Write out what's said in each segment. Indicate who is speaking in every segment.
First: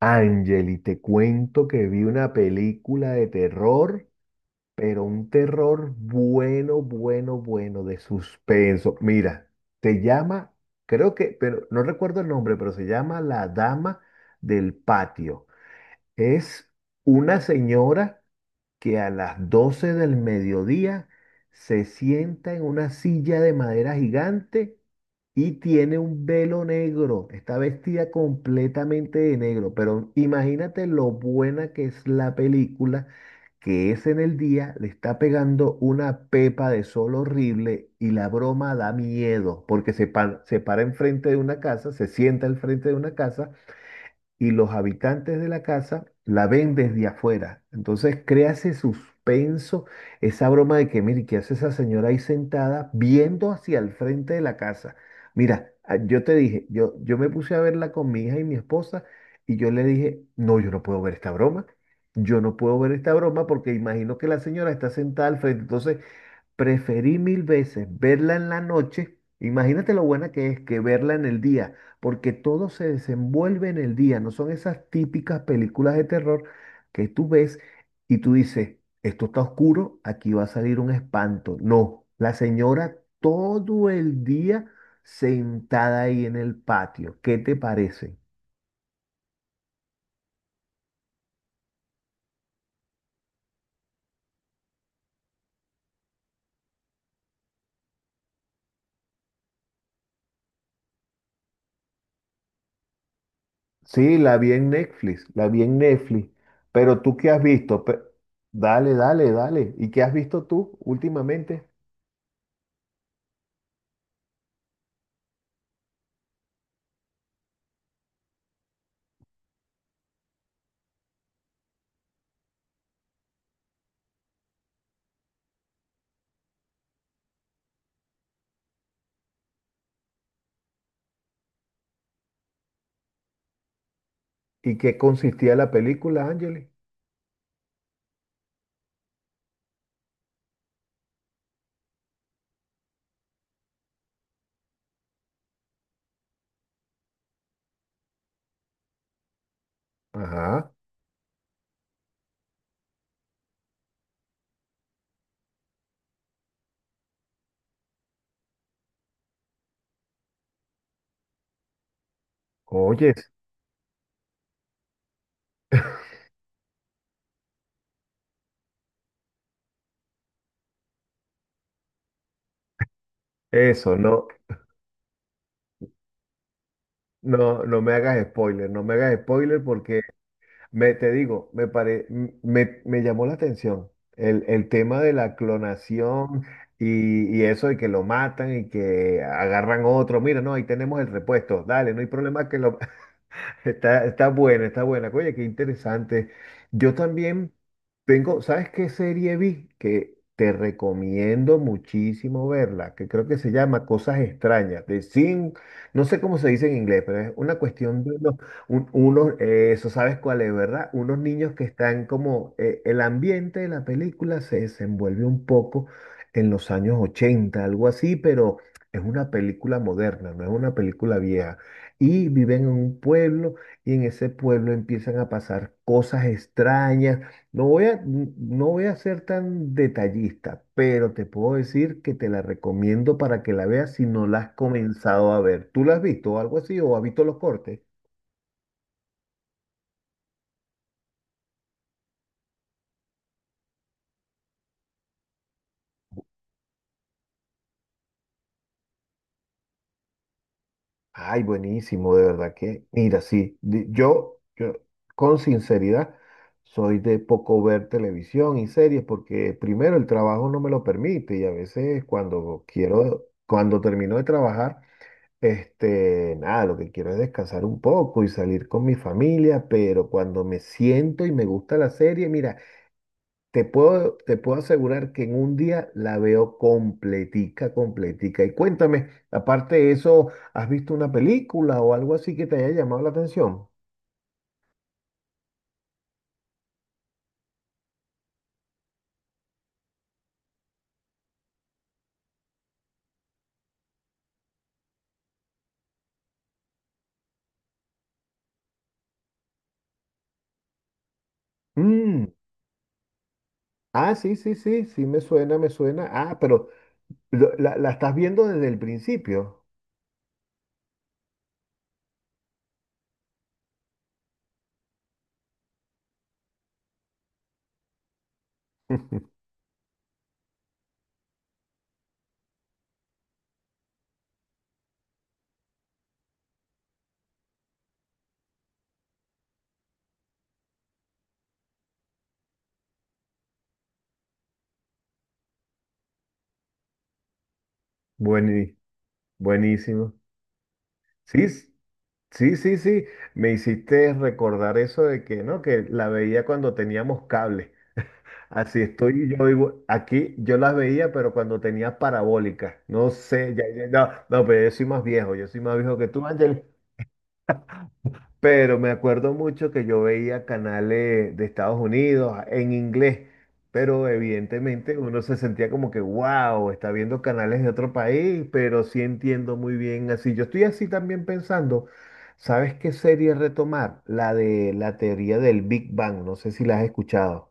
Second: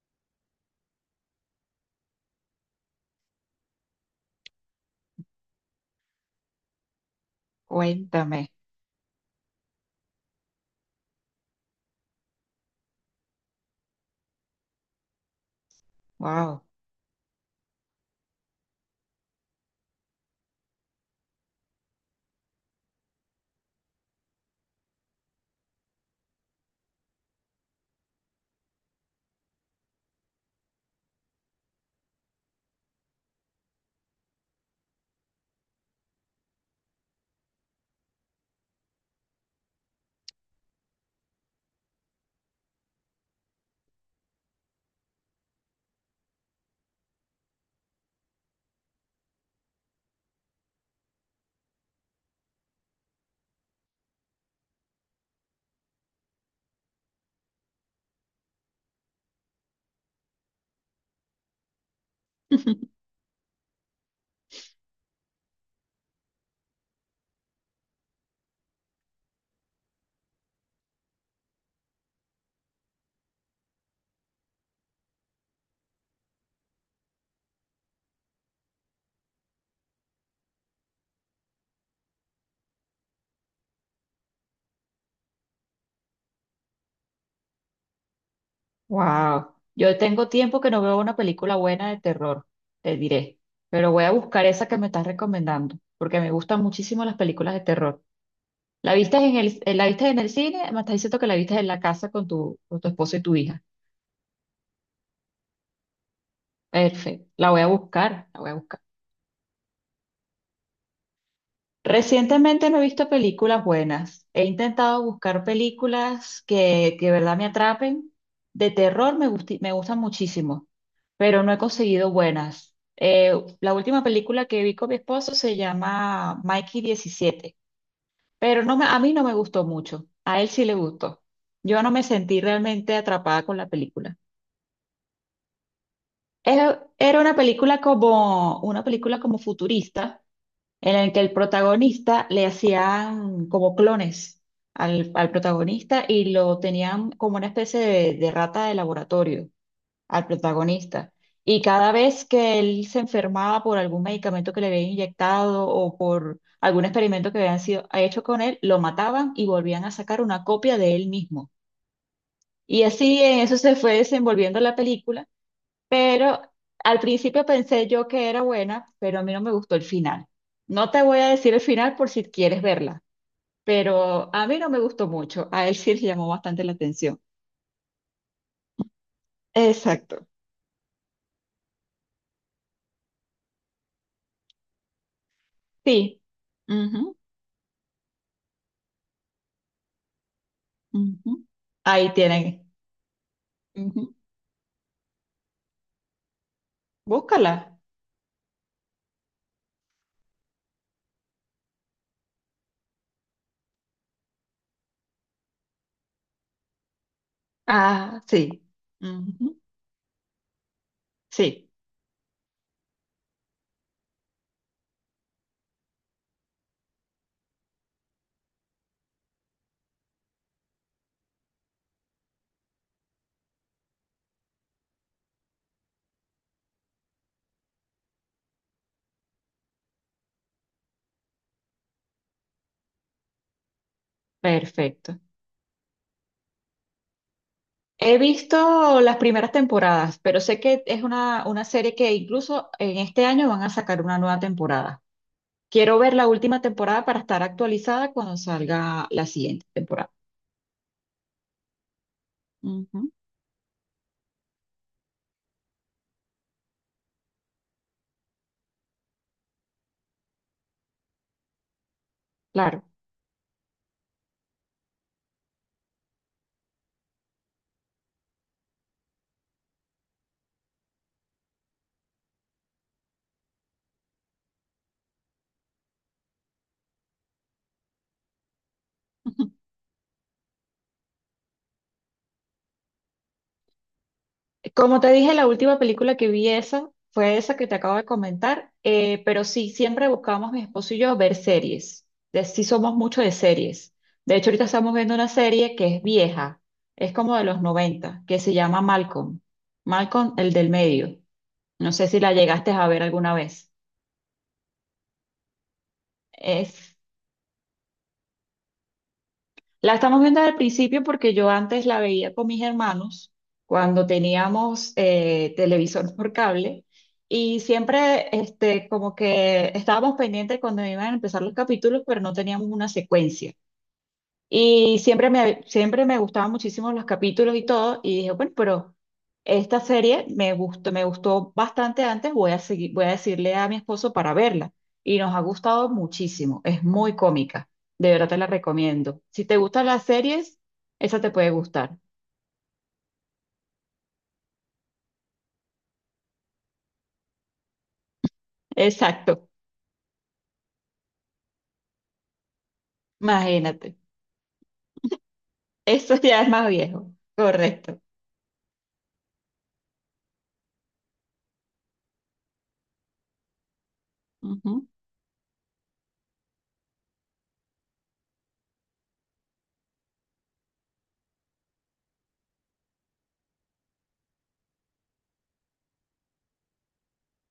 Speaker 1: Angeli, te cuento que vi una película de terror, pero un terror bueno, bueno, bueno, de
Speaker 2: Cuéntame.
Speaker 1: suspenso. Mira, se llama, creo que, pero no recuerdo el nombre, pero se llama La Dama del Patio.
Speaker 2: Wow.
Speaker 1: Es una señora que a las 12 del mediodía se sienta en una silla de madera gigante y tiene un velo negro. Está vestida completamente de negro, pero imagínate lo buena que es la película, que es en el día, le está pegando una pepa de sol horrible y la broma da miedo, porque se para enfrente de una casa, se sienta al frente de una casa y los habitantes de la casa la ven desde afuera. Entonces crea ese suspenso, esa broma de que, mire, ¿qué hace esa señora ahí sentada viendo hacia el frente de la casa? Mira, yo te dije, yo me puse a verla con mi hija y mi esposa y yo le dije, no, yo no puedo ver esta broma. Yo no puedo ver esta broma porque imagino que la señora está sentada al frente. Entonces, preferí mil veces verla en la noche. Imagínate lo buena que es que verla en el día, porque todo se desenvuelve en el día. No son esas típicas películas de terror que tú ves y tú dices, esto está oscuro, aquí va a salir un espanto. No, la señora todo el día sentada ahí en el patio. ¿Qué te parece?
Speaker 2: Wow. Yo tengo tiempo que no veo una película buena de terror, te diré. Pero voy a buscar esa que me estás recomendando, porque me gustan muchísimo las películas de terror. ¿La viste en el, la viste en el cine? Me estás diciendo que la viste en la casa con tu esposo y tu hija.
Speaker 1: Sí, la vi en Netflix, la vi en Netflix. ¿Pero tú
Speaker 2: Perfecto.
Speaker 1: qué has
Speaker 2: La voy a
Speaker 1: visto?
Speaker 2: buscar, la voy a buscar.
Speaker 1: Dale, dale, dale. ¿Y qué has visto tú últimamente?
Speaker 2: Recientemente no he visto películas buenas. He intentado buscar películas que de verdad me atrapen. De terror me gustan muchísimo, pero no he conseguido buenas. La última película que vi con mi esposo se llama Mikey 17, pero a mí no me gustó mucho. A él sí le gustó. Yo no me sentí realmente atrapada con la película.
Speaker 1: ¿Y qué consistía la película, Ángeles?
Speaker 2: Era una película como futurista, en el que el protagonista le hacían como clones al protagonista, y lo tenían como una especie de rata de laboratorio al
Speaker 1: Ajá.
Speaker 2: protagonista. Y cada vez que él se enfermaba por algún medicamento que le habían inyectado o por algún experimento que habían sido hecho con él, lo mataban y volvían a sacar una copia de él mismo. Y así
Speaker 1: Oyes,
Speaker 2: en eso se fue desenvolviendo la película, pero al principio pensé yo que era buena, pero a mí no me gustó el final. No te voy a decir el final por si quieres verla,
Speaker 1: eso, no,
Speaker 2: pero a mí no me gustó mucho. A él sí le llamó bastante la atención.
Speaker 1: no, no me hagas spoiler, no me hagas spoiler porque
Speaker 2: Exacto.
Speaker 1: me, te digo, me, pare, me llamó la atención el tema de la
Speaker 2: Sí.
Speaker 1: clonación
Speaker 2: Ujú,
Speaker 1: y eso de que lo matan y que agarran otro. Mira, no, ahí tenemos el
Speaker 2: ujú.
Speaker 1: repuesto, dale, no hay
Speaker 2: Ahí
Speaker 1: problema que
Speaker 2: tienen.
Speaker 1: lo. Está,
Speaker 2: Ujú.
Speaker 1: está buena, está buena. Oye, qué interesante. Yo también
Speaker 2: Búscala.
Speaker 1: tengo, ¿sabes qué serie vi? Que te recomiendo muchísimo verla, que creo que se llama Cosas Extrañas, de Sin, no sé cómo se dice en inglés, pero es una cuestión de
Speaker 2: Ah,
Speaker 1: unos,
Speaker 2: sí.
Speaker 1: un- unos,
Speaker 2: Ujú.
Speaker 1: eh, eso sabes cuál es, ¿verdad? Unos niños que
Speaker 2: Sí,
Speaker 1: están como, el ambiente de la película se desenvuelve un poco en los años 80 algo así, pero es una película moderna, no es una película vieja. Y viven en un pueblo y en ese pueblo empiezan a pasar cosas extrañas. No voy a ser tan detallista, pero te puedo decir que te la recomiendo para que la veas si no la has
Speaker 2: perfecto.
Speaker 1: comenzado a ver. ¿Tú la has visto o algo así o has visto los cortes?
Speaker 2: He visto las primeras temporadas, pero sé que es una serie que incluso en este año van a sacar una nueva temporada. Quiero ver la última temporada para estar actualizada cuando salga la siguiente temporada.
Speaker 1: Ay, buenísimo, de verdad que,
Speaker 2: Ujú,
Speaker 1: mira, sí, yo con sinceridad soy de poco ver televisión y series porque primero el trabajo no me lo permite y a veces cuando
Speaker 2: claro.
Speaker 1: quiero, cuando termino de trabajar, este, nada, lo que quiero es descansar un poco y salir con mi familia, pero cuando me siento y me gusta la serie, mira, te puedo asegurar que en un día la veo completica, completica. Y cuéntame, aparte de eso, ¿has visto una película o algo así que te haya llamado la atención?
Speaker 2: Como te dije, la última película que vi, esa fue esa que te acabo de comentar, pero sí, siempre buscamos mi esposo y yo ver series. Sí, somos mucho de series. De hecho, ahorita estamos viendo una serie que es vieja, es como de los noventa, que se llama Malcolm. Malcolm, el del medio. No sé si
Speaker 1: Mm,
Speaker 2: la llegaste a ver alguna vez.
Speaker 1: ah, sí, sí, sí, sí me suena, me suena. Ah, pero
Speaker 2: Es
Speaker 1: la estás viendo desde el principio.
Speaker 2: La estamos viendo al principio porque yo antes la veía con mis hermanos cuando teníamos televisor por cable, y siempre este, como que estábamos pendientes cuando iban a empezar los capítulos, pero no teníamos una secuencia. Y siempre me gustaban muchísimo los capítulos y todo, y dije, bueno, pero esta serie me gustó bastante antes, voy a seguir, voy a decirle a mi esposo para verla. Y nos ha gustado muchísimo, es muy cómica, de verdad te la
Speaker 1: buení
Speaker 2: recomiendo. Si te gustan las
Speaker 1: buenísimo.
Speaker 2: series, esa te
Speaker 1: Sí.
Speaker 2: puede gustar.
Speaker 1: Sí, sí, sí, me hiciste recordar eso de que, ¿no? Que la veía cuando teníamos cable. Así estoy yo
Speaker 2: Exacto,
Speaker 1: digo, aquí yo las veía, pero cuando tenía parabólica. No sé,
Speaker 2: imagínate.
Speaker 1: no, no, pero yo soy más viejo, yo soy más viejo que
Speaker 2: Eso
Speaker 1: tú,
Speaker 2: ya es
Speaker 1: Ángel.
Speaker 2: más viejo, correcto.
Speaker 1: Pero me acuerdo mucho que yo veía canales de Estados Unidos en inglés, pero
Speaker 2: Ujú.
Speaker 1: evidentemente uno se sentía como que, wow, está viendo canales de otro país, pero sí entiendo muy bien así. Yo estoy así también pensando, ¿sabes qué serie retomar? La de la teoría del Big Bang, no sé si la has escuchado.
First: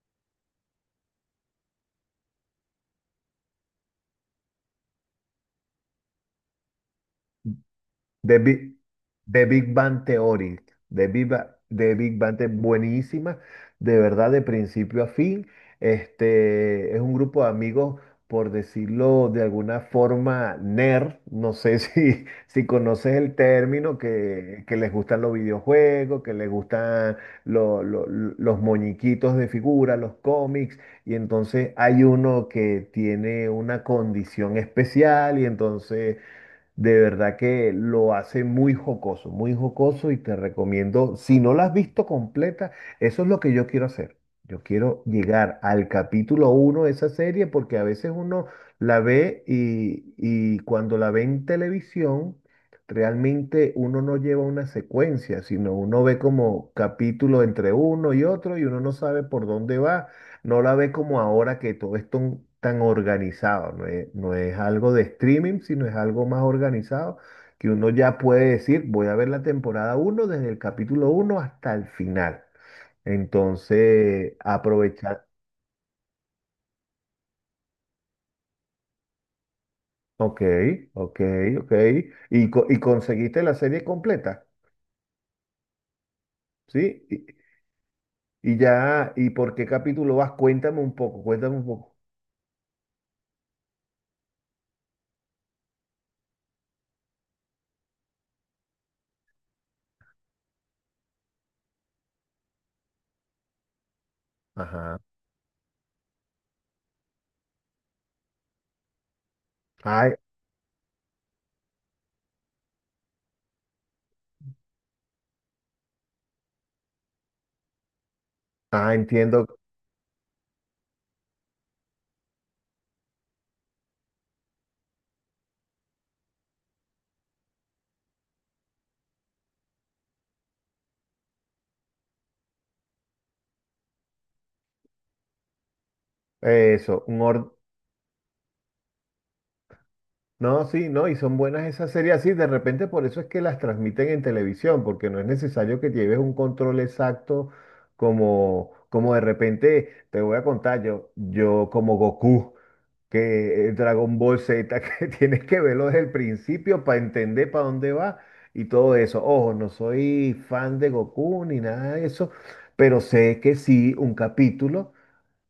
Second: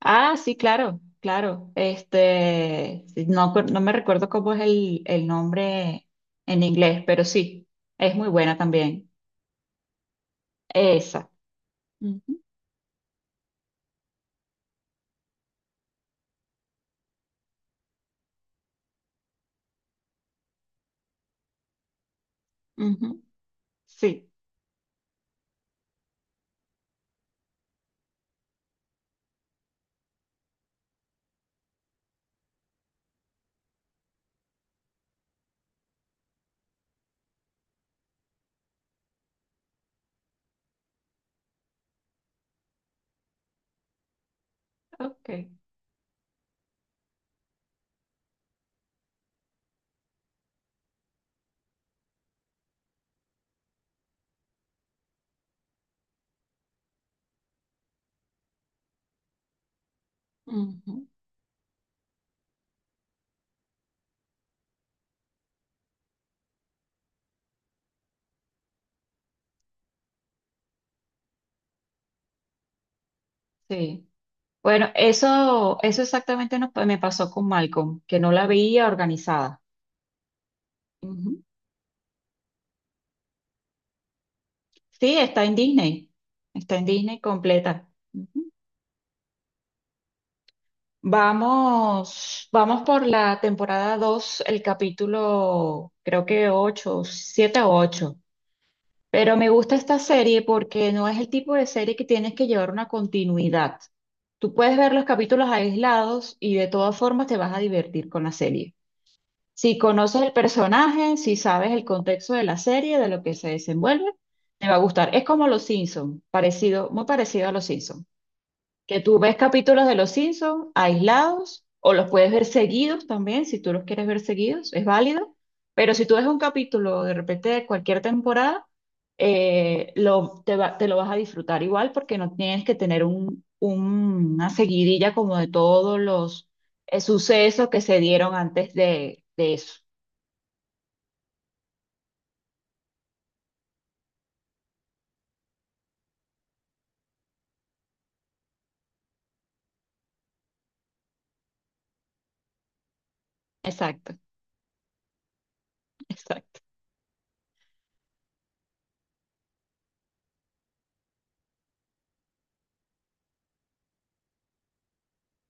Speaker 2: Ah, sí, claro, claro. Este, sí, no, no me recuerdo cómo es el nombre en inglés, pero sí, es muy
Speaker 1: The
Speaker 2: buena
Speaker 1: Big,
Speaker 2: también.
Speaker 1: The Big Bang Theory.
Speaker 2: Esa.
Speaker 1: The Big Bang
Speaker 2: Ujú,
Speaker 1: Theory, buenísima, de verdad, de principio a fin. Este, es un grupo de amigos, por decirlo de alguna forma, nerd. No sé si, si conoces
Speaker 2: ujú,
Speaker 1: el término,
Speaker 2: sí,
Speaker 1: que les gustan los videojuegos, que les gustan los moñiquitos de figura, los cómics. Y entonces hay uno que tiene una condición especial y entonces de verdad que lo hace muy jocoso y te recomiendo, si no la has visto completa, eso es lo que yo quiero hacer. Yo quiero
Speaker 2: ok.
Speaker 1: llegar al capítulo 1 de esa serie porque a veces uno la ve y cuando la ve en televisión, realmente uno no lleva una secuencia, sino uno ve como capítulo entre uno y otro y uno no sabe por dónde va. No la ve
Speaker 2: Ujú,
Speaker 1: como ahora que todo es tan organizado, no es algo de streaming, sino es algo más organizado que uno ya puede decir, voy a ver la temporada 1 desde el capítulo 1 hasta el final.
Speaker 2: sí.
Speaker 1: Entonces,
Speaker 2: Bueno,
Speaker 1: aprovechar.
Speaker 2: eso exactamente me pasó con Malcolm, que no la veía organizada.
Speaker 1: Ok, ok,
Speaker 2: Ujú.
Speaker 1: ok. Y conseguiste la serie completa,
Speaker 2: Sí, está en Disney. Está en
Speaker 1: ¿sí?
Speaker 2: Disney completa. Ujú.
Speaker 1: Y ya, ¿y por qué capítulo vas? Cuéntame un poco, cuéntame un poco.
Speaker 2: Vamos, vamos por la temporada 2, el capítulo creo que 8, 7 o 8. Pero me gusta esta serie porque no es el tipo de serie que tienes que llevar una continuidad. Tú puedes ver
Speaker 1: Ajá.
Speaker 2: los capítulos aislados y de todas formas te vas a divertir con la serie. Si
Speaker 1: Ay,
Speaker 2: conoces el personaje, si sabes el contexto de la serie, de lo que se desenvuelve, te va a gustar. Es como Los Simpson, parecido, muy parecido a Los Simpson. Que tú ves
Speaker 1: entiendo
Speaker 2: capítulos de Los Simpsons aislados, o los puedes ver seguidos también, si tú los quieres ver seguidos, es válido. Pero si tú ves un capítulo de repente de cualquier temporada, te lo vas a disfrutar igual porque no tienes que tener un, una seguidilla como de todos los
Speaker 1: eso, un orden.
Speaker 2: sucesos que se dieron antes de eso.
Speaker 1: No, sí, no, y son buenas esas series así. De repente por eso es que las transmiten en televisión, porque no es necesario que lleves un control exacto como, como de repente, te voy a contar yo, como Goku, que el
Speaker 2: Exacto,
Speaker 1: Dragon Ball Z, que tienes que verlo desde el
Speaker 2: exacto.
Speaker 1: principio para entender para dónde va y todo eso. Ojo, no soy fan de Goku ni nada de eso, pero sé que sí, un capítulo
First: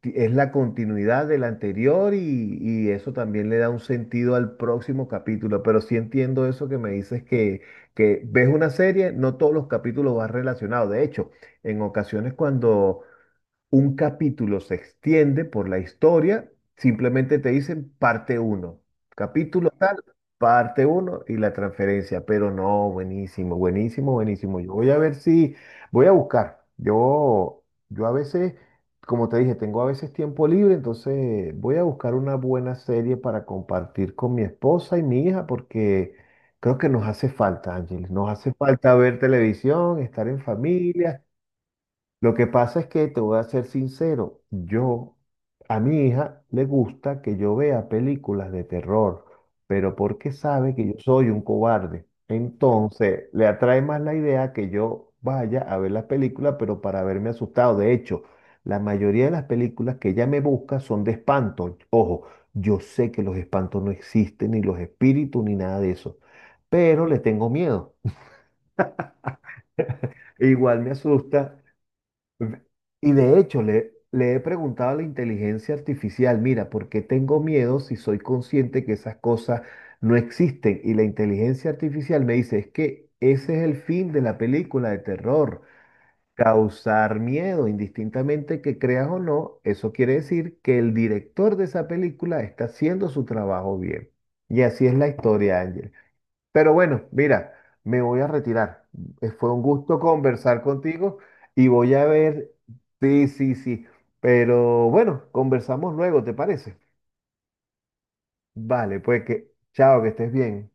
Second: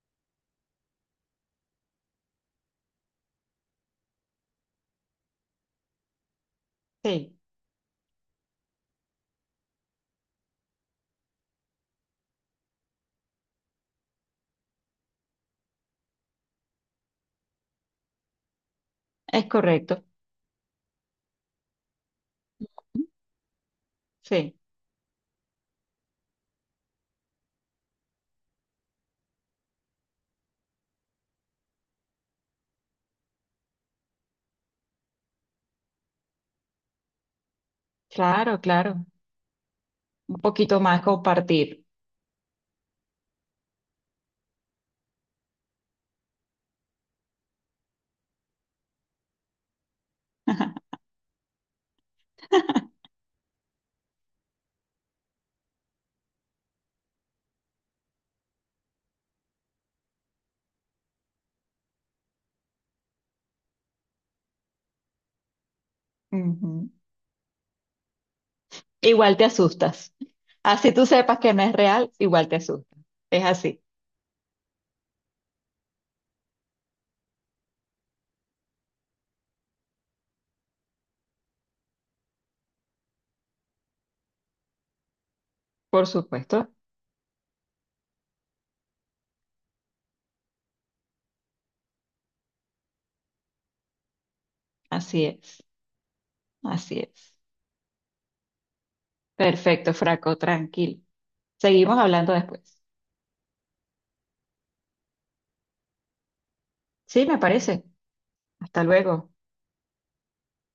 Speaker 1: es la continuidad del anterior y eso también le da un sentido al próximo capítulo. Pero sí entiendo eso que me dices
Speaker 2: Sí,
Speaker 1: que ves una serie, no todos los capítulos van relacionados. De hecho, en ocasiones cuando un capítulo se extiende por la historia, simplemente te dicen parte 1,
Speaker 2: es
Speaker 1: capítulo tal,
Speaker 2: correcto.
Speaker 1: parte 1 y la transferencia, pero no, buenísimo, buenísimo,
Speaker 2: Sí,
Speaker 1: buenísimo. Yo voy a ver si, voy a buscar. Yo a veces, como te dije, tengo a veces tiempo libre, entonces voy a buscar una buena serie para compartir con mi esposa y mi hija porque... Creo que nos hace falta, Ángeles, nos hace
Speaker 2: claro,
Speaker 1: falta
Speaker 2: claro.
Speaker 1: ver televisión, estar
Speaker 2: Un
Speaker 1: en
Speaker 2: poquito más
Speaker 1: familia,
Speaker 2: compartir.
Speaker 1: lo que pasa es que te voy a ser sincero, yo a mi hija le gusta que yo vea películas de terror, pero porque sabe que yo soy un cobarde. Entonces, le atrae más la idea que yo vaya a ver la película, pero para verme asustado. De hecho, la mayoría de las películas que ella me busca son de espanto. Ojo, yo sé que los espantos no existen, ni los espíritus, ni nada de eso,
Speaker 2: Ujú.
Speaker 1: pero le tengo miedo.
Speaker 2: Igual te asustas.
Speaker 1: Igual me
Speaker 2: Así tú sepas que
Speaker 1: asusta.
Speaker 2: no es real, igual te
Speaker 1: Ve-
Speaker 2: asustas.
Speaker 1: Y de
Speaker 2: Es
Speaker 1: hecho,
Speaker 2: así,
Speaker 1: le he preguntado a la inteligencia artificial, mira, ¿por qué tengo miedo si soy consciente que esas cosas no existen? Y la inteligencia artificial me dice, es que ese es el fin de la película de terror,
Speaker 2: por supuesto.
Speaker 1: causar miedo, indistintamente que creas o no, eso quiere decir que el director de esa película está haciendo su trabajo bien. Y así es la
Speaker 2: Así es,
Speaker 1: historia, Ángel. Pero
Speaker 2: así
Speaker 1: bueno,
Speaker 2: es.
Speaker 1: mira, me voy a retirar. Fue un
Speaker 2: Perfecto,
Speaker 1: gusto
Speaker 2: Fraco,
Speaker 1: conversar
Speaker 2: tranquilo.
Speaker 1: contigo y voy
Speaker 2: Seguimos
Speaker 1: a
Speaker 2: hablando
Speaker 1: ver.
Speaker 2: después.
Speaker 1: Sí, sí, sí. Pero bueno, conversamos luego, ¿te parece?
Speaker 2: Sí, me parece. Hasta
Speaker 1: Vale, pues
Speaker 2: luego.
Speaker 1: que chao, que estés bien.